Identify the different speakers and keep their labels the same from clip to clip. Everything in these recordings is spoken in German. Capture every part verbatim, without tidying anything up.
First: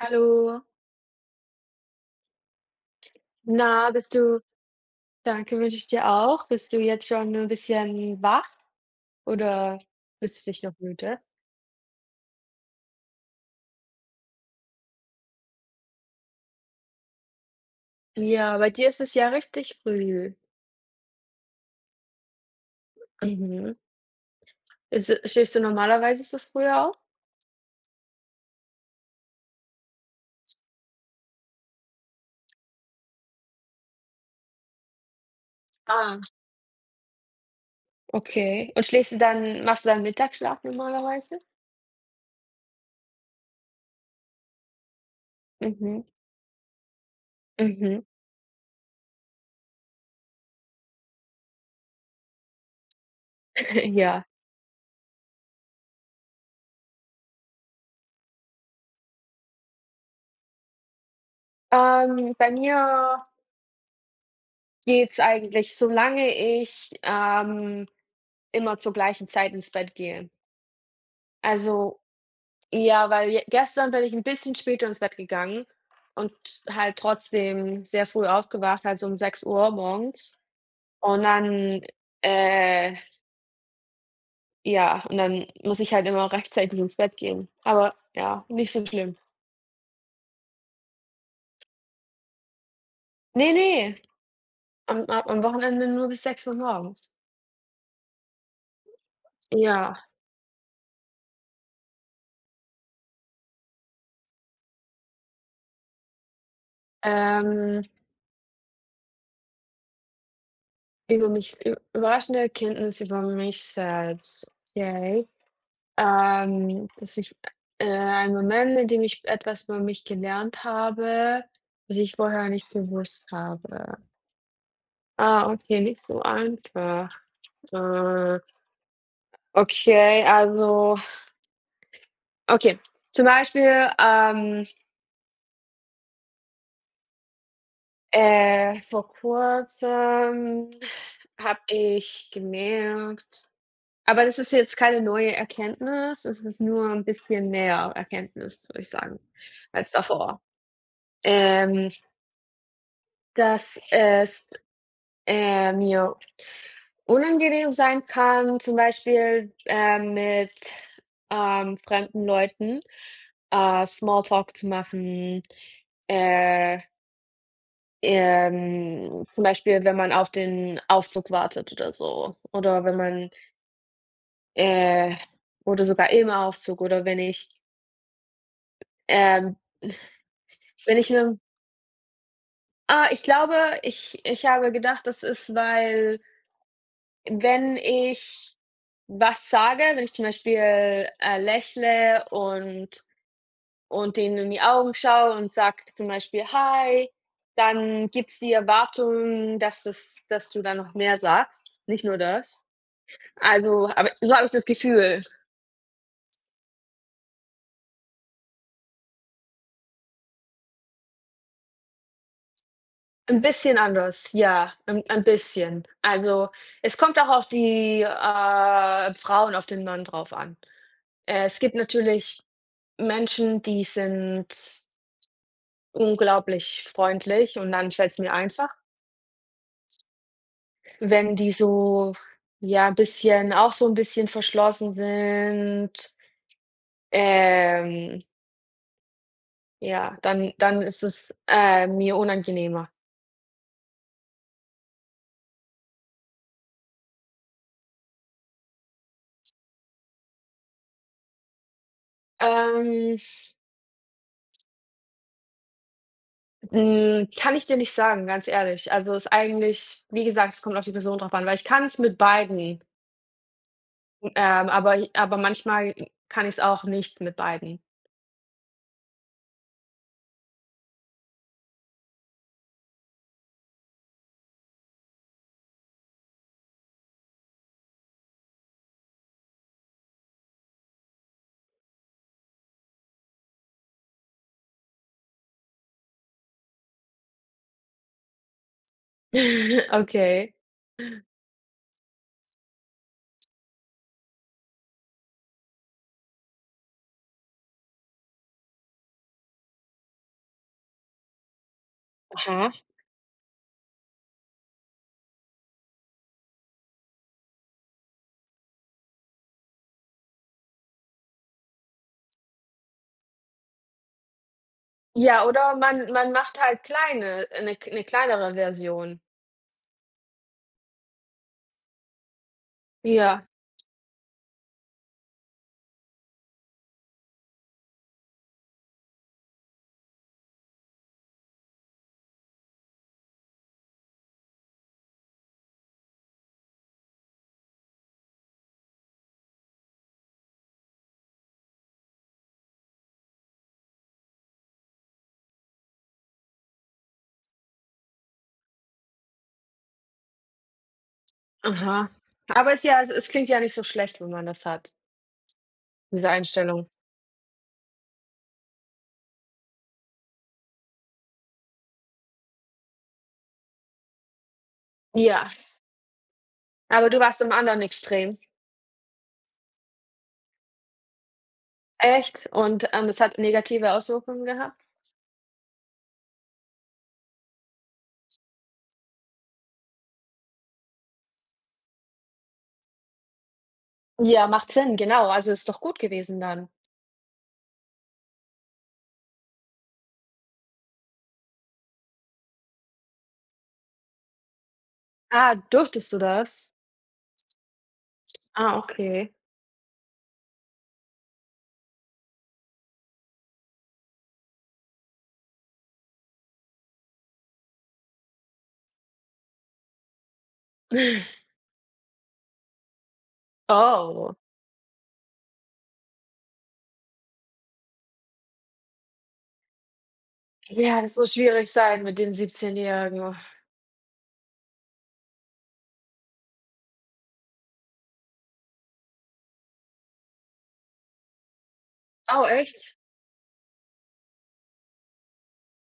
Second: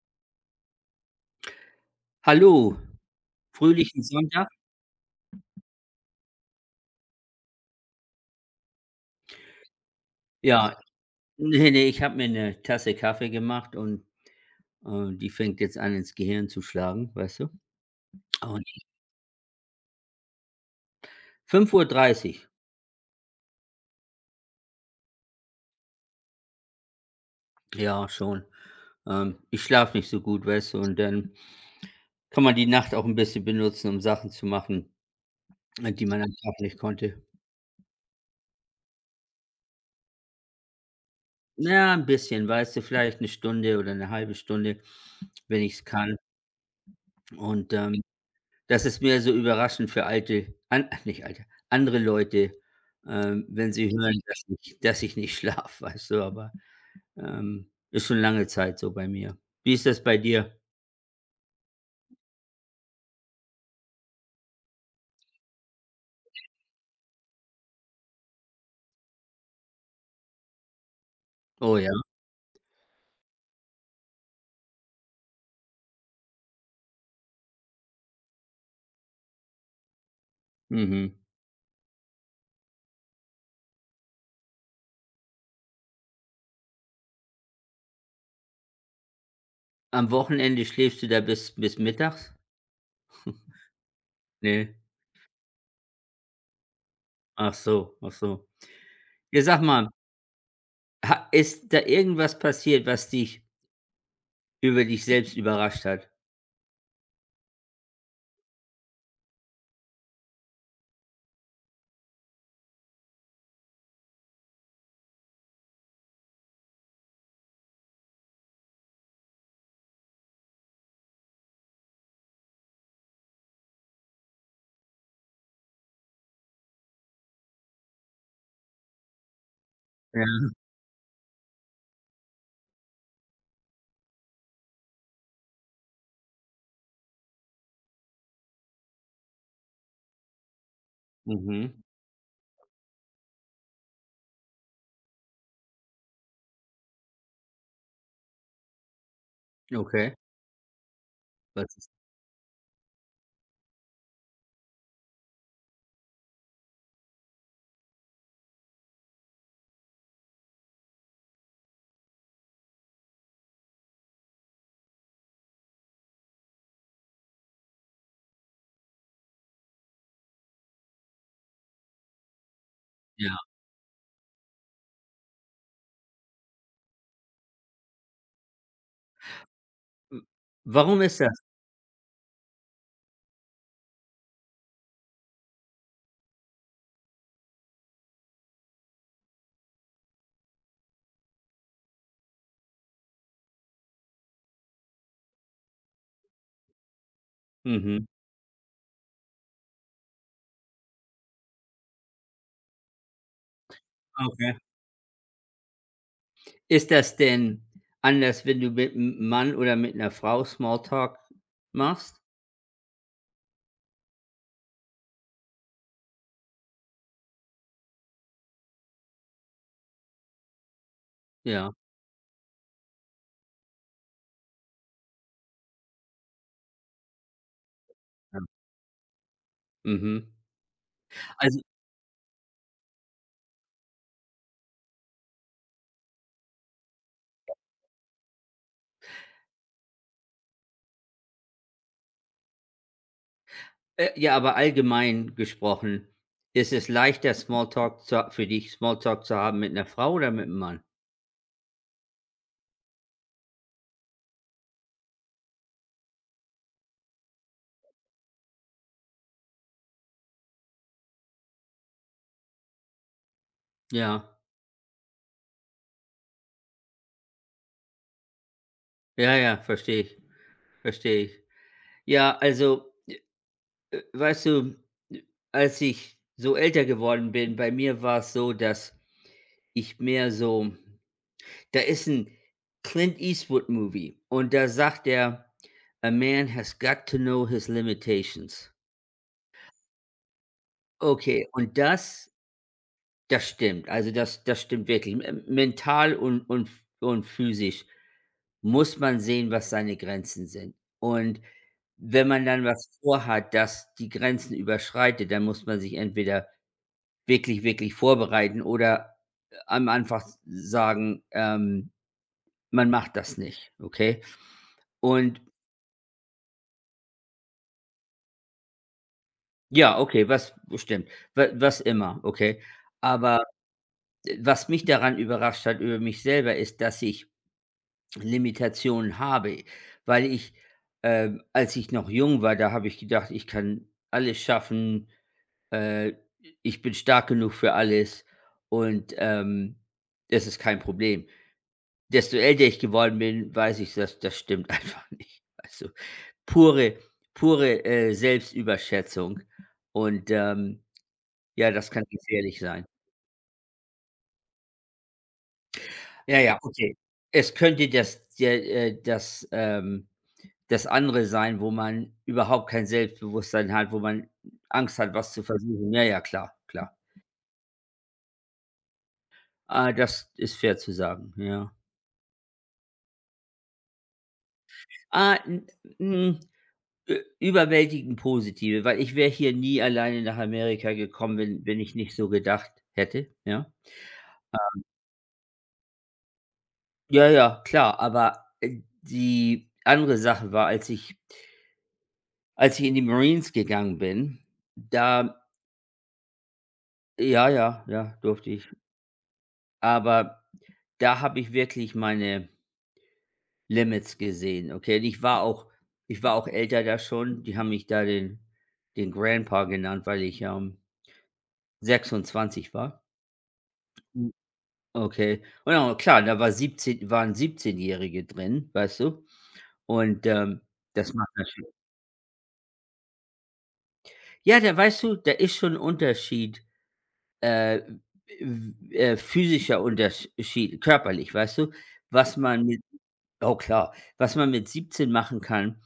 Speaker 1: Hallo.
Speaker 2: Hallo,
Speaker 1: Na,
Speaker 2: fröhlichen
Speaker 1: bist du
Speaker 2: Sonntag.
Speaker 1: danke, wünsche ich dir auch. Bist du jetzt schon ein bisschen wach oder bist du dich noch
Speaker 2: Ja,
Speaker 1: müde?
Speaker 2: nee, ne, ich habe mir eine Tasse Kaffee gemacht und, äh, die fängt jetzt an, ins Gehirn zu schlagen, weißt du?
Speaker 1: Ja,
Speaker 2: Und
Speaker 1: bei dir ist es ja richtig früh.
Speaker 2: fünf Uhr dreißig.
Speaker 1: Mhm. Ist stehst du normalerweise so früh auf?
Speaker 2: Ja, schon. Ähm, ich schlafe nicht so gut, weißt du, und dann kann man die Nacht auch ein bisschen benutzen, um Sachen zu machen, äh, die
Speaker 1: Ah,
Speaker 2: man am Tag nicht konnte.
Speaker 1: okay. Und schläfst du dann machst du dann Mittagsschlaf normalerweise?
Speaker 2: Ja, ein bisschen, weißt du, vielleicht eine Stunde oder eine halbe Stunde, wenn ich es
Speaker 1: Mhm,
Speaker 2: kann. Und, ähm
Speaker 1: mhm,
Speaker 2: Das ist mehr so überraschend für alte an nicht alte, andere Leute, ähm, wenn sie hören,
Speaker 1: ja.
Speaker 2: dass ich dass ich nicht schlafe, weißt du, aber, ähm, ist schon lange Zeit so bei mir. Wie ist das bei dir?
Speaker 1: Ähm, bei mir geht's eigentlich, solange ich, ähm, immer zur gleichen Zeit ins Bett gehe.
Speaker 2: Oh ja?
Speaker 1: Also ja, weil je gestern bin ich ein bisschen später ins Bett gegangen und halt trotzdem sehr früh aufgewacht, also um sechs Uhr morgens.
Speaker 2: Mhm.
Speaker 1: Und dann, äh ja, und dann muss ich halt immer rechtzeitig ins Bett gehen. Aber ja, nicht so schlimm.
Speaker 2: Am Wochenende schläfst du da bis bis mittags?
Speaker 1: Ne, ne,
Speaker 2: Ne?
Speaker 1: am a am Wochenende nur bis sechs Uhr morgens.
Speaker 2: Ach so, ach so. Ja, sag mal,
Speaker 1: Ja,
Speaker 2: ha ist da irgendwas passiert, was dich über dich selbst überrascht hat?
Speaker 1: ähm, über mich ü überraschende Erkenntnis über mich selbst. Okay. Ähm, dass ich, äh, ein Moment, in dem ich etwas über mich gelernt habe, das ich vorher nicht gewusst habe. Ah, okay, nicht so einfach. Äh, okay,
Speaker 2: Ja.
Speaker 1: also okay, zum Beispiel, ähm, äh, vor Kurzem habe
Speaker 2: Mhm.
Speaker 1: ich gemerkt, aber das ist jetzt keine neue Erkenntnis, es ist nur ein bisschen mehr Erkenntnis, würde ich sagen, als
Speaker 2: Okay.
Speaker 1: davor.
Speaker 2: Was ist
Speaker 1: Ähm, dass es, äh, mir unangenehm sein kann, zum Beispiel, äh, mit, ähm, fremden Leuten, äh, Smalltalk zu machen, äh, ähm, zum Beispiel, wenn man auf den Aufzug wartet oder so, oder wenn man,
Speaker 2: Ja.
Speaker 1: äh oder sogar im Aufzug oder wenn ich, ähm
Speaker 2: Hm,
Speaker 1: wenn
Speaker 2: warum
Speaker 1: ich
Speaker 2: ist das?
Speaker 1: mir ah, ich glaube, ich ich habe gedacht, das ist, weil wenn ich was sage, wenn ich zum Beispiel, äh, lächle und und denen in die Augen schaue und sage zum Beispiel: „Hi“,
Speaker 2: Mhm.
Speaker 1: dann gibt's die Erwartung, dass es dass du dann noch mehr sagst, nicht nur das. Also, aber so habe ich
Speaker 2: Okay.
Speaker 1: das Gefühl.
Speaker 2: Ist das denn anders, wenn du mit 'm Mann oder mit 'ner Frau Smalltalk machst?
Speaker 1: Ein bisschen anders, ja, 'n ein bisschen. Also, es kommt auch auf die, äh, Frau auf den Mann drauf an. Äh, Es
Speaker 2: Ja,
Speaker 1: gibt natürlich Menschen, die sind unglaublich freundlich und dann fällt's mir
Speaker 2: ja.
Speaker 1: einfach.
Speaker 2: Mhm.
Speaker 1: Wenn die
Speaker 2: Also,
Speaker 1: so, ja, bisschen auch so 'n bisschen verschlossen sind, ähm, ja, dann dann ist es, äh, mir unangenehmer.
Speaker 2: äh, ja, aber allgemein gesprochen, ist es leichter, Smalltalk zu ha für dich Smalltalk zu haben mit 'ner Frau oder mit 'm Mann?
Speaker 1: Ähm, hm, kann ich dir nicht sagen, ganz ehrlich. Also, ist eigentlich wie gesagt, es kommt auf die Person drauf an, weil ich kann's mit beiden,
Speaker 2: Ja.
Speaker 1: ähm, aber aber manchmal kann ich's auch nicht mit beiden.
Speaker 2: Ja, ja, verstehe ich, verstehe ich. Ja, also, äh, weißt du, äh, als ich so älter geworden bin, bei mir war's so, dass ich mehr so. Da ist ein Clint Eastwood Movie und da sagt er: „A man has got to know his limitations.“
Speaker 1: Okay.
Speaker 2: Okay, und das das stimmt. Also, das das stimmt wirklich. M Mental und und und physisch muss man sehen, was seine Grenzen sind. Und wenn man dann
Speaker 1: Aha.
Speaker 2: was vorhat, das die Grenzen überschreitet, dann muss man sich entweder wirklich, wirklich vorbereiten oder äh, am Anfang sagen, ähm, man macht das nicht, okay? Und
Speaker 1: Ja, oder man man macht halt kleine 'ne 'ne kleinere Version.
Speaker 2: Ja, okay, was oh, stimmt. Wa was immer, okay. Aber,
Speaker 1: Ja,
Speaker 2: äh, was mich daran überrascht hat über mich selber, ist, dass ich Limitationen habe, weil ich, ähm als ich noch jung war, da habe ich gedacht: „Ich kann alles schaffen, äh, ich bin stark genug für alles und, ähm, das ist kein Problem.“ Desto älter ich geworden bin, weiß ich, dass das stimmt einfach nicht. Also, pure pure, äh, Selbstüberschätzung und, ähm, ja, das kann
Speaker 1: aha.
Speaker 2: gefährlich
Speaker 1: Aber ist
Speaker 2: sein.
Speaker 1: ja es es klingt ja nicht so schlecht, wenn man das hat, diese
Speaker 2: Ja, ja,
Speaker 1: Einstellung.
Speaker 2: okay. Es könnte das der äh, das, ähm das andere sein, wo man überhaupt kein Selbstbewusstsein hat, wo man Angst hat, was zu
Speaker 1: Ja,
Speaker 2: versuchen. Ja, ja, klar, klar.
Speaker 1: aber du warst im anderen Extrem.
Speaker 2: Ah, das ist fair zu sagen, ja.
Speaker 1: Echt? Und, ähm, das hat negative Auswirkungen gehabt?
Speaker 2: Ah, n hm, ü überwältigend positive, weil ich wäre hier nie alleine nach Amerika gekommen, wenn wenn ich nicht so gedacht hätte, ja?
Speaker 1: Ja, macht Sinn, genau. Also, ist doch gut gewesen dann.
Speaker 2: Ja, ja, klar, aber, äh, die andere Sache war, als ich als ich in die Marines gegangen bin, da
Speaker 1: Ah, durftest du das?
Speaker 2: ja, ja, ja, durfte ich.
Speaker 1: Ah, okay.
Speaker 2: Aber da habe ich wirklich meine Limits gesehen, okay? Und ich war auch ich war auch älter da schon. Die haben mich da den den Grandpa genannt, weil ich, ähm, sechsundzwanzig war. Hm,
Speaker 1: Oh.
Speaker 2: okay. Und ja, klar, da war siebzehn, waren Siebzehnjährige drin, weißt du? Und, ähm,
Speaker 1: Ja,
Speaker 2: das
Speaker 1: das
Speaker 2: macht
Speaker 1: muss schwierig
Speaker 2: natürlich.
Speaker 1: sein mit den Siebzehnjährigen.
Speaker 2: Ja, da weißt du, da ist schon 'n Unterschied. Äh, äh, Physischer Unterschied, körperlich, weißt du? Was
Speaker 1: Oh,
Speaker 2: man mit
Speaker 1: echt?
Speaker 2: Oh klar, was man mit siebzehn machen kann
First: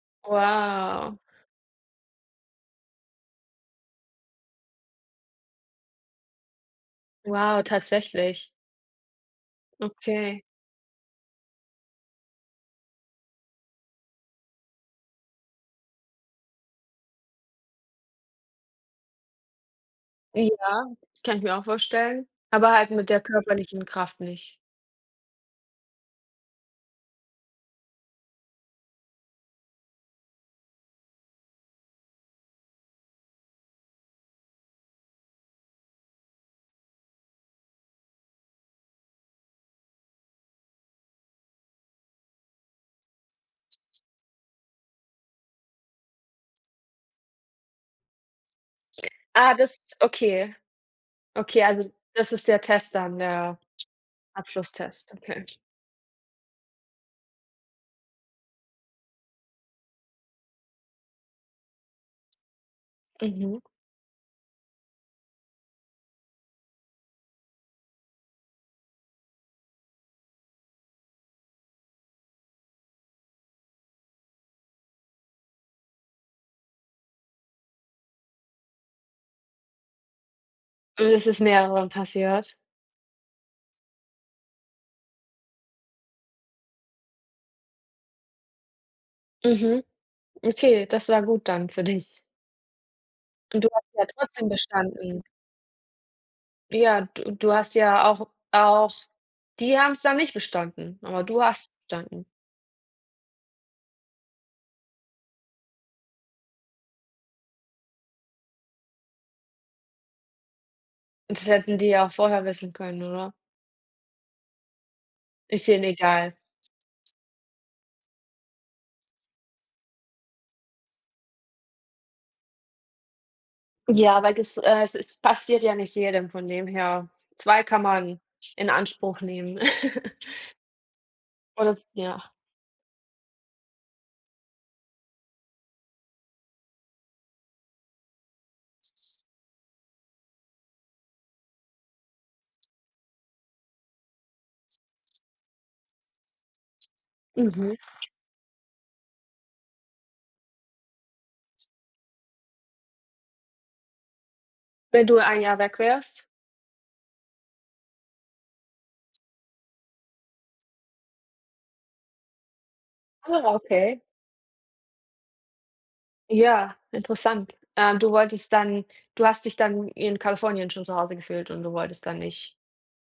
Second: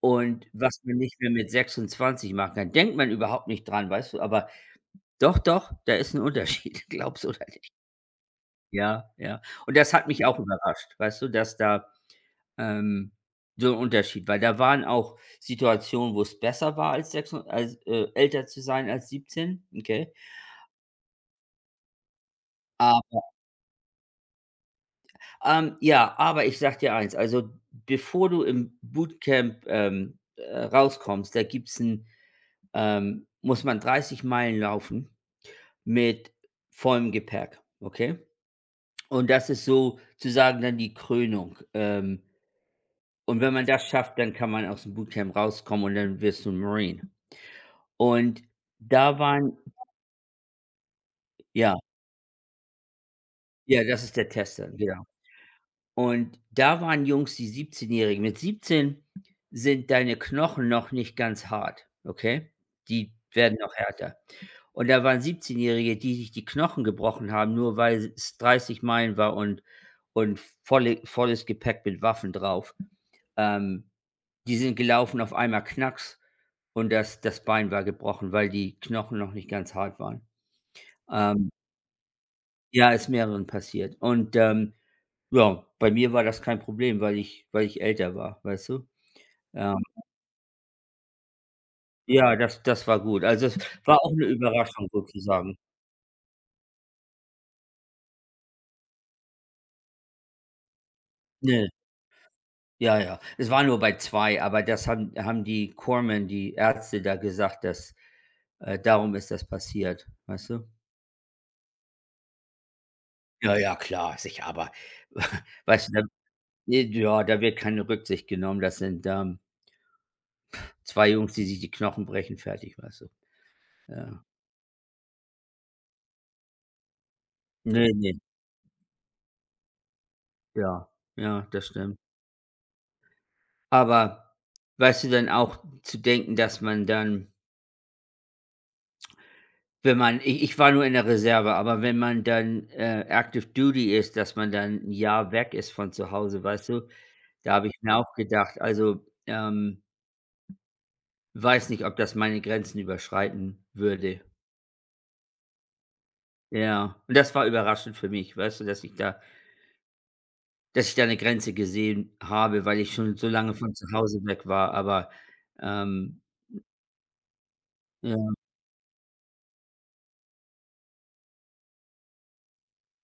Speaker 2: und was man
Speaker 1: Wow.
Speaker 2: nicht mehr mit sechsundzwanzig machen kann. Denkt man überhaupt nicht dran, weißt du? Aber doch, doch, da ist ein Unterschied, glaubst du oder
Speaker 1: Wow,
Speaker 2: nicht.
Speaker 1: tatsächlich.
Speaker 2: Ja, ja. Und das hat mich auch
Speaker 1: Okay.
Speaker 2: überrascht, weißt du, dass da, ähm, so ein Unterschied, weil da waren auch Situationen, wo es besser war als sechsun als, äh, älter zu sein als siebzehn, okay?
Speaker 1: Ja, das kann ich mir auch vorstellen, aber halt mit der körperlichen Kraft nicht.
Speaker 2: Ähm, ja, aber ich sag dir eins, also bevor du im Bootcamp, ähm, äh, rauskommst, da gibt's ein, ähm, muss man dreißig Meilen laufen mit vollem Gepäck, okay? Und das ist sozusagen dann die Krönung. Ähm, und wenn man das schafft, dann kann man aus dem Bootcamp rauskommen und dann wirst du 'n Marine. Und da
Speaker 1: Ah,
Speaker 2: waren
Speaker 1: das okay. Okay,
Speaker 2: Ja,
Speaker 1: also das ist der Test dann, der
Speaker 2: ja, das ist der Test dann, genau.
Speaker 1: Abschlusstest, okay.
Speaker 2: Und da waren Jungs, die siebzehnjährigen-Jährigen. Mit siebzehn sind deine Knochen noch nicht ganz hart, okay? Die werden
Speaker 1: Mhm.
Speaker 2: noch härter. Und da waren siebzehnjährige-Jährige, die sich die Knochen gebrochen haben, nur weil es dreißig Meilen war und und volle volles Gepäck mit Waffen drauf. Ähm, Die sind gelaufen, auf einmal knacks und das das Bein war gebrochen, weil die Knochen noch nicht ganz hart waren.
Speaker 1: Und es ist
Speaker 2: Ähm,
Speaker 1: mehreren passiert?
Speaker 2: ja, ist mehreren passiert. Und, ähm ja, bei mir war das kein Problem, weil ich weil ich älter war, weißt du? Ja,
Speaker 1: Mhm. Okay, das war gut dann für dich.
Speaker 2: ja, das das war gut. Also, es
Speaker 1: Und du hast
Speaker 2: war
Speaker 1: ja
Speaker 2: auch eine
Speaker 1: trotzdem
Speaker 2: Überraschung
Speaker 1: bestanden.
Speaker 2: sozusagen.
Speaker 1: Ja, du du hast ja auch auch die haben's dann nicht bestanden, aber du
Speaker 2: Ne,
Speaker 1: hast bestanden.
Speaker 2: ja, ja. Es war nur bei zwei aber das haben haben die Corpsmen, die Ärzte da gesagt, dass äh, darum ist das passiert, weißt du?
Speaker 1: Das hätten die ja auch vorher wissen können, oder?
Speaker 2: Ja, ja, klar, sicher, aber
Speaker 1: Ist denen
Speaker 2: weißt du, da
Speaker 1: egal.
Speaker 2: ne, ja, da wird keine Rücksicht genommen. Das sind, ähm, zwei Jungs, die sich die Knochen brechen, fertig, weißt du?
Speaker 1: Ja,
Speaker 2: Ja.
Speaker 1: weil das, äh es es passiert ja nicht jedem, von dem her. Zwei kann
Speaker 2: Ne, ne,
Speaker 1: man in Anspruch nehmen.
Speaker 2: ja. Ja, das
Speaker 1: Oder
Speaker 2: stimmt.
Speaker 1: ja.
Speaker 2: Aber weißt du, dann auch zu denken, dass man dann, wenn man ich ich war nur in der Reserve, aber wenn man dann, äh, Active Duty ist, dass man dann ein Jahr weg ist von zu Hause, weißt du? Da habe ich
Speaker 1: Mhm.
Speaker 2: mir auch gedacht, also, ähm, weiß nicht, ob das meine Grenzen überschreiten würde.
Speaker 1: Wenn du ein Jahr weg wärst?
Speaker 2: Ja, und das war überraschend für mich, weißt du, dass ich da dass ich da eine Grenze gesehen habe, weil ich schon so
Speaker 1: Ah,
Speaker 2: lange von zu
Speaker 1: okay.
Speaker 2: Hause weg war, aber, ähm,
Speaker 1: Ja, interessant. Ähm, du
Speaker 2: ja,
Speaker 1: wolltest dann du hast dich dann in Kalifornien schon zu Hause gefühlt und du wolltest dann nicht,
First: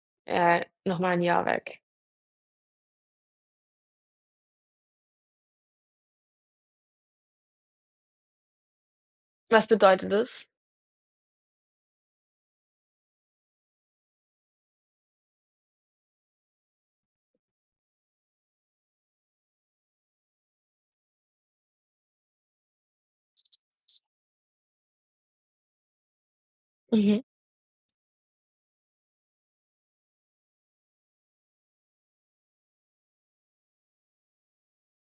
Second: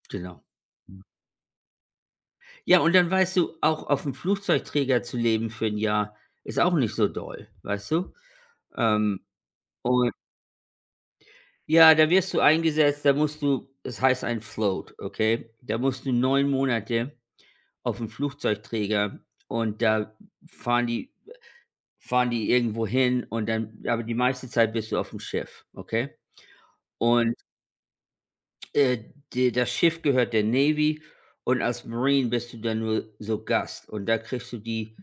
Speaker 2: genau.
Speaker 1: äh, noch mal 'n Jahr weg.
Speaker 2: Ja, und dann weißt du, auch auf dem Flugzeugträger zu leben für ein Jahr ist auch nicht so doll, weißt du? Ähm,
Speaker 1: Was bedeutet
Speaker 2: und
Speaker 1: das?
Speaker 2: ja, da wirst du eingesetzt, da musst du es heißt ein Float, okay? Da musst du neun Monate auf dem Flugzeugträger und da fahren die fahren die irgendwo hin und dann aber die meiste Zeit bist du auf dem Schiff, okay?
Speaker 1: Mhm.
Speaker 2: Und Äh, de das Schiff gehört der Navy und als Marine bist du dann nur so Gast und da kriegst du die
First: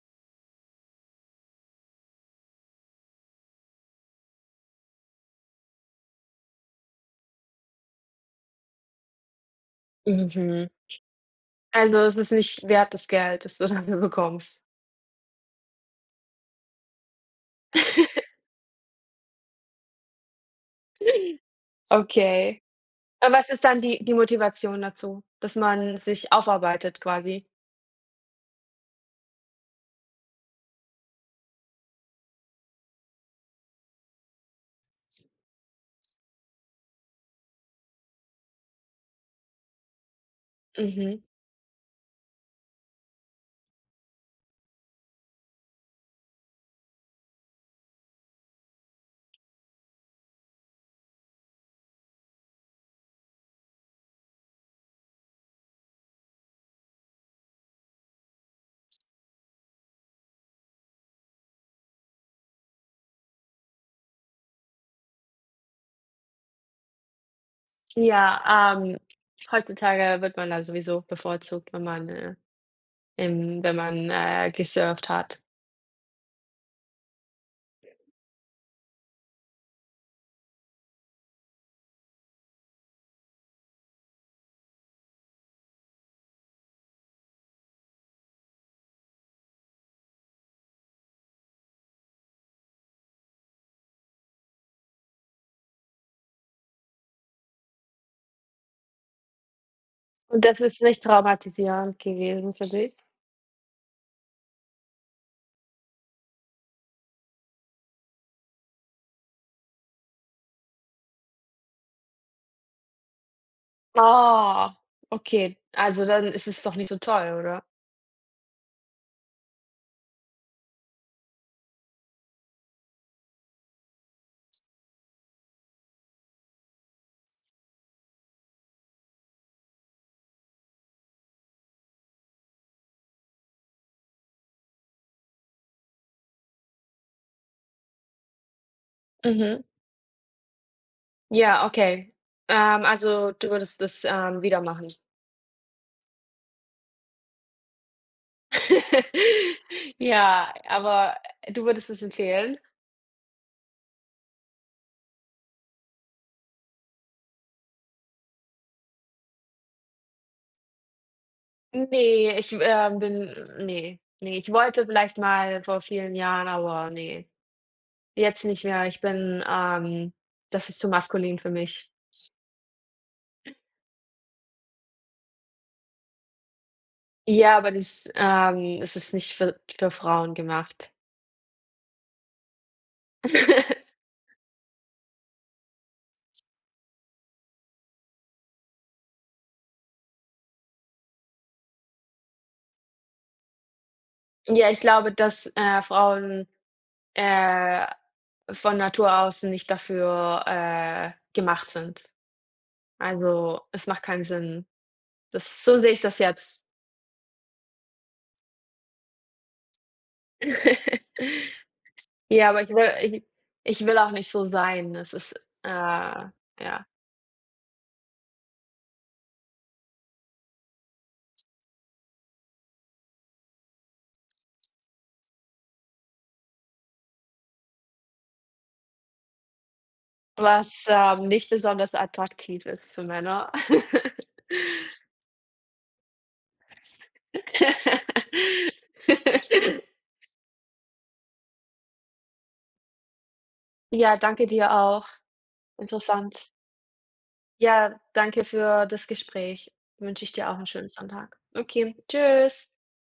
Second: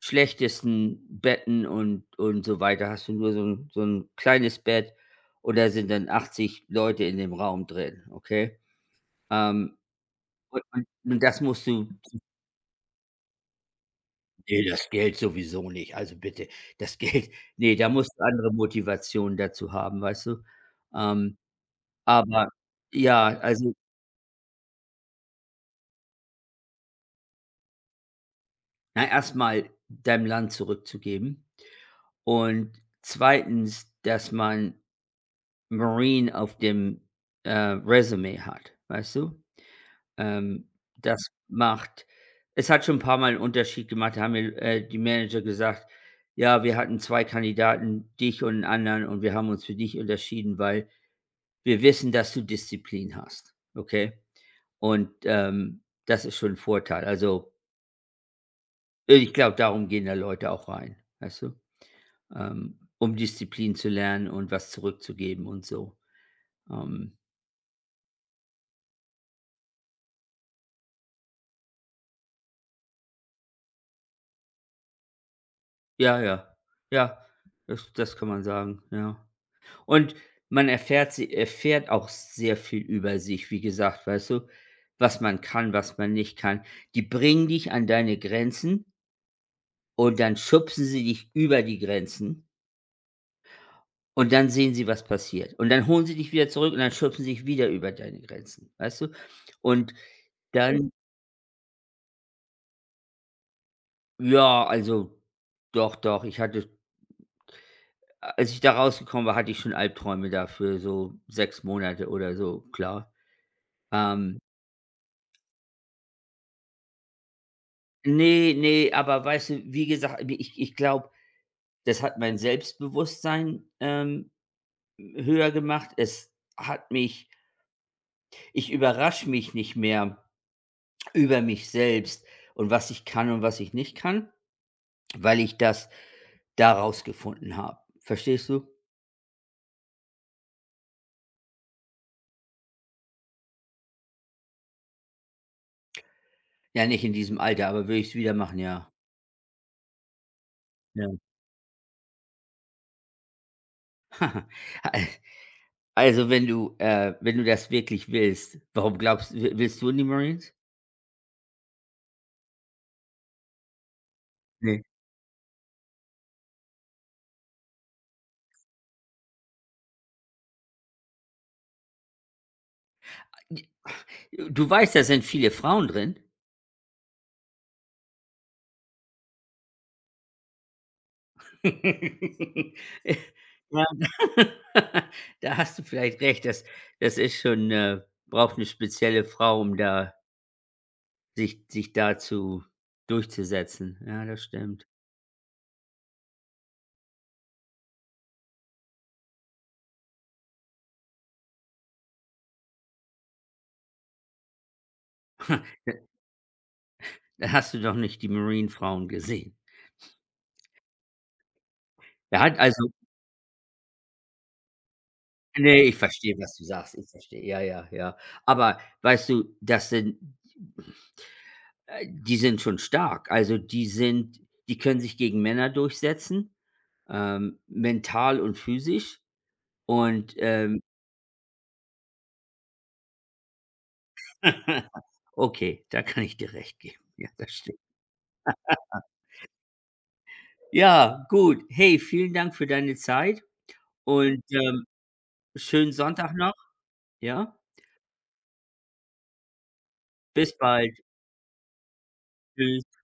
Speaker 2: schlechtesten Betten und und so weiter. Hast du nur so ein so 'n kleines Bett und da sind dann achtzig Leute in dem Raum drin, okay? Ähm, und
Speaker 1: Mhm.
Speaker 2: und und das musst du
Speaker 1: Also, es ist nicht wert das Geld, das du dafür bekommst.
Speaker 2: nee, das Geld sowieso nicht. Also bitte, das Geld ne, da musst du andere Motivationen dazu haben, weißt du? Ähm, aber
Speaker 1: Okay.
Speaker 2: ja,
Speaker 1: Aber was ist
Speaker 2: also,
Speaker 1: dann die die Motivation dazu, dass man sich aufarbeitet quasi?
Speaker 2: na, erst deinem Land zurückzugeben. Und zweitens, dass man Marine auf dem, äh, Resümee hat, weißt du? Ähm,
Speaker 1: Mhm.
Speaker 2: das macht Es hat schon ein paar mal einen Unterschied gemacht, da haben mir, äh, die Manager gesagt: „Ja, wir hatten zwei Kandidaten, dich und einen anderen, und wir haben uns für dich unterschieden, weil wir wissen, dass du Disziplin hast.“ Okay? Und, ähm, das ist schon ein Vorteil. Also, ich glaube, darum gehen da Leute auch rein, weißt du? Ähm, um Disziplin zu lernen und was zurückzugeben und so. Ähm,
Speaker 1: Ja, ähm, heutzutage wird man da sowieso bevorzugt, wenn man, äh, im wenn man, äh, gesurft hat.
Speaker 2: ja, ja, ja, das, das kann man sagen, ja. Und man erfährt, sie- erfährt auch sehr viel über sich, wie gesagt, weißt du, was man kann, was man nicht kann. Die bringen dich an deine Grenzen und dann schubsen sie dich über die Grenzen und dann sehen sie, was passiert. Und dann holen sie dich wieder zurück und dann schubsen sie dich wieder über deine Grenzen, weißt du? Und
Speaker 1: Und das ist
Speaker 2: dann,
Speaker 1: nicht traumatisierend gewesen für dich?
Speaker 2: ja, also doch, doch, ich hatte als ich da rausgekommen war, hatte ich schon Albträume da für so sechs Monate oder so, klar. Ähm,
Speaker 1: Ah, okay. Also, dann ist es doch nicht so toll, oder?
Speaker 2: Nee. Ne, aber weißt du, wie gesagt, ich ich glaube, das hat mein Selbstbewusstsein, ähm, höher gemacht. Es hat mich Ich überrasche mich nicht mehr über mich selbst und was ich kann und was ich nicht kann, weil ich das daraus gefunden habe. Verstehst du?
Speaker 1: Mhm. Ja, okay. Ähm, also, du würdest das, ähm, wieder machen?
Speaker 2: Ja, nicht in diesem Alter, aber würde ich's wieder machen, ja.
Speaker 1: Ja,
Speaker 2: Ja.
Speaker 1: aber du würdest es empfehlen?
Speaker 2: Also, wenn du äh, wenn du das wirklich willst, warum glaubst w willst du in die Marines?
Speaker 1: Ne, ich, ähm, bin nee, nee, ich
Speaker 2: Ne.
Speaker 1: wollte vielleicht mal vor vielen Jahren, aber nee, jetzt nicht mehr. Ich bin, ähm das ist zu maskulin für mich.
Speaker 2: Du weißt, da sind viele Frauen drin.
Speaker 1: Ja, aber das, ähm es ist nicht für für Frauen gemacht.
Speaker 2: Ja, da hast du vielleicht recht. Das das ist schon, äh braucht eine spezielle Frau, um da sich sich dazu durchzusetzen. Ja, das
Speaker 1: Ja, ich
Speaker 2: stimmt.
Speaker 1: glaube, dass, äh, Frauen Äh, von Natur aus nicht dafür, äh, gemacht sind. Also, es macht keinen Sinn. Das so sehe ich das jetzt.
Speaker 2: Da hast du doch nicht die Marinefrauen gesehen. Da
Speaker 1: Ja,
Speaker 2: hat
Speaker 1: aber ich
Speaker 2: also
Speaker 1: will ich ich will auch nicht so sein. Es ist, äh
Speaker 2: Ne, ich verstehe, was du
Speaker 1: ja,
Speaker 2: sagst. Ich verstehe. Ja, ja, ja. Aber weißt du, das sind Äh, die sind schon stark. Also, die sind die können sich gegen Männer durchsetzen, ähm, mental und physisch und, ähm
Speaker 1: was, ähm, nicht besonders attraktiv ist für Männer.
Speaker 2: Okay, da kann ich dir recht geben. Ja, das stimmt. Ja, gut. Hey, vielen Dank für deine Zeit
Speaker 1: Ja,
Speaker 2: und,
Speaker 1: danke dir
Speaker 2: ähm,
Speaker 1: auch.
Speaker 2: schönen Sonntag
Speaker 1: Interessant.
Speaker 2: noch, ja?
Speaker 1: Ja, danke für das Gespräch. Wünsche ich dir
Speaker 2: Bis
Speaker 1: auch einen schönen
Speaker 2: bald.
Speaker 1: Sonntag. Okay, tschüss.
Speaker 2: Tschüss.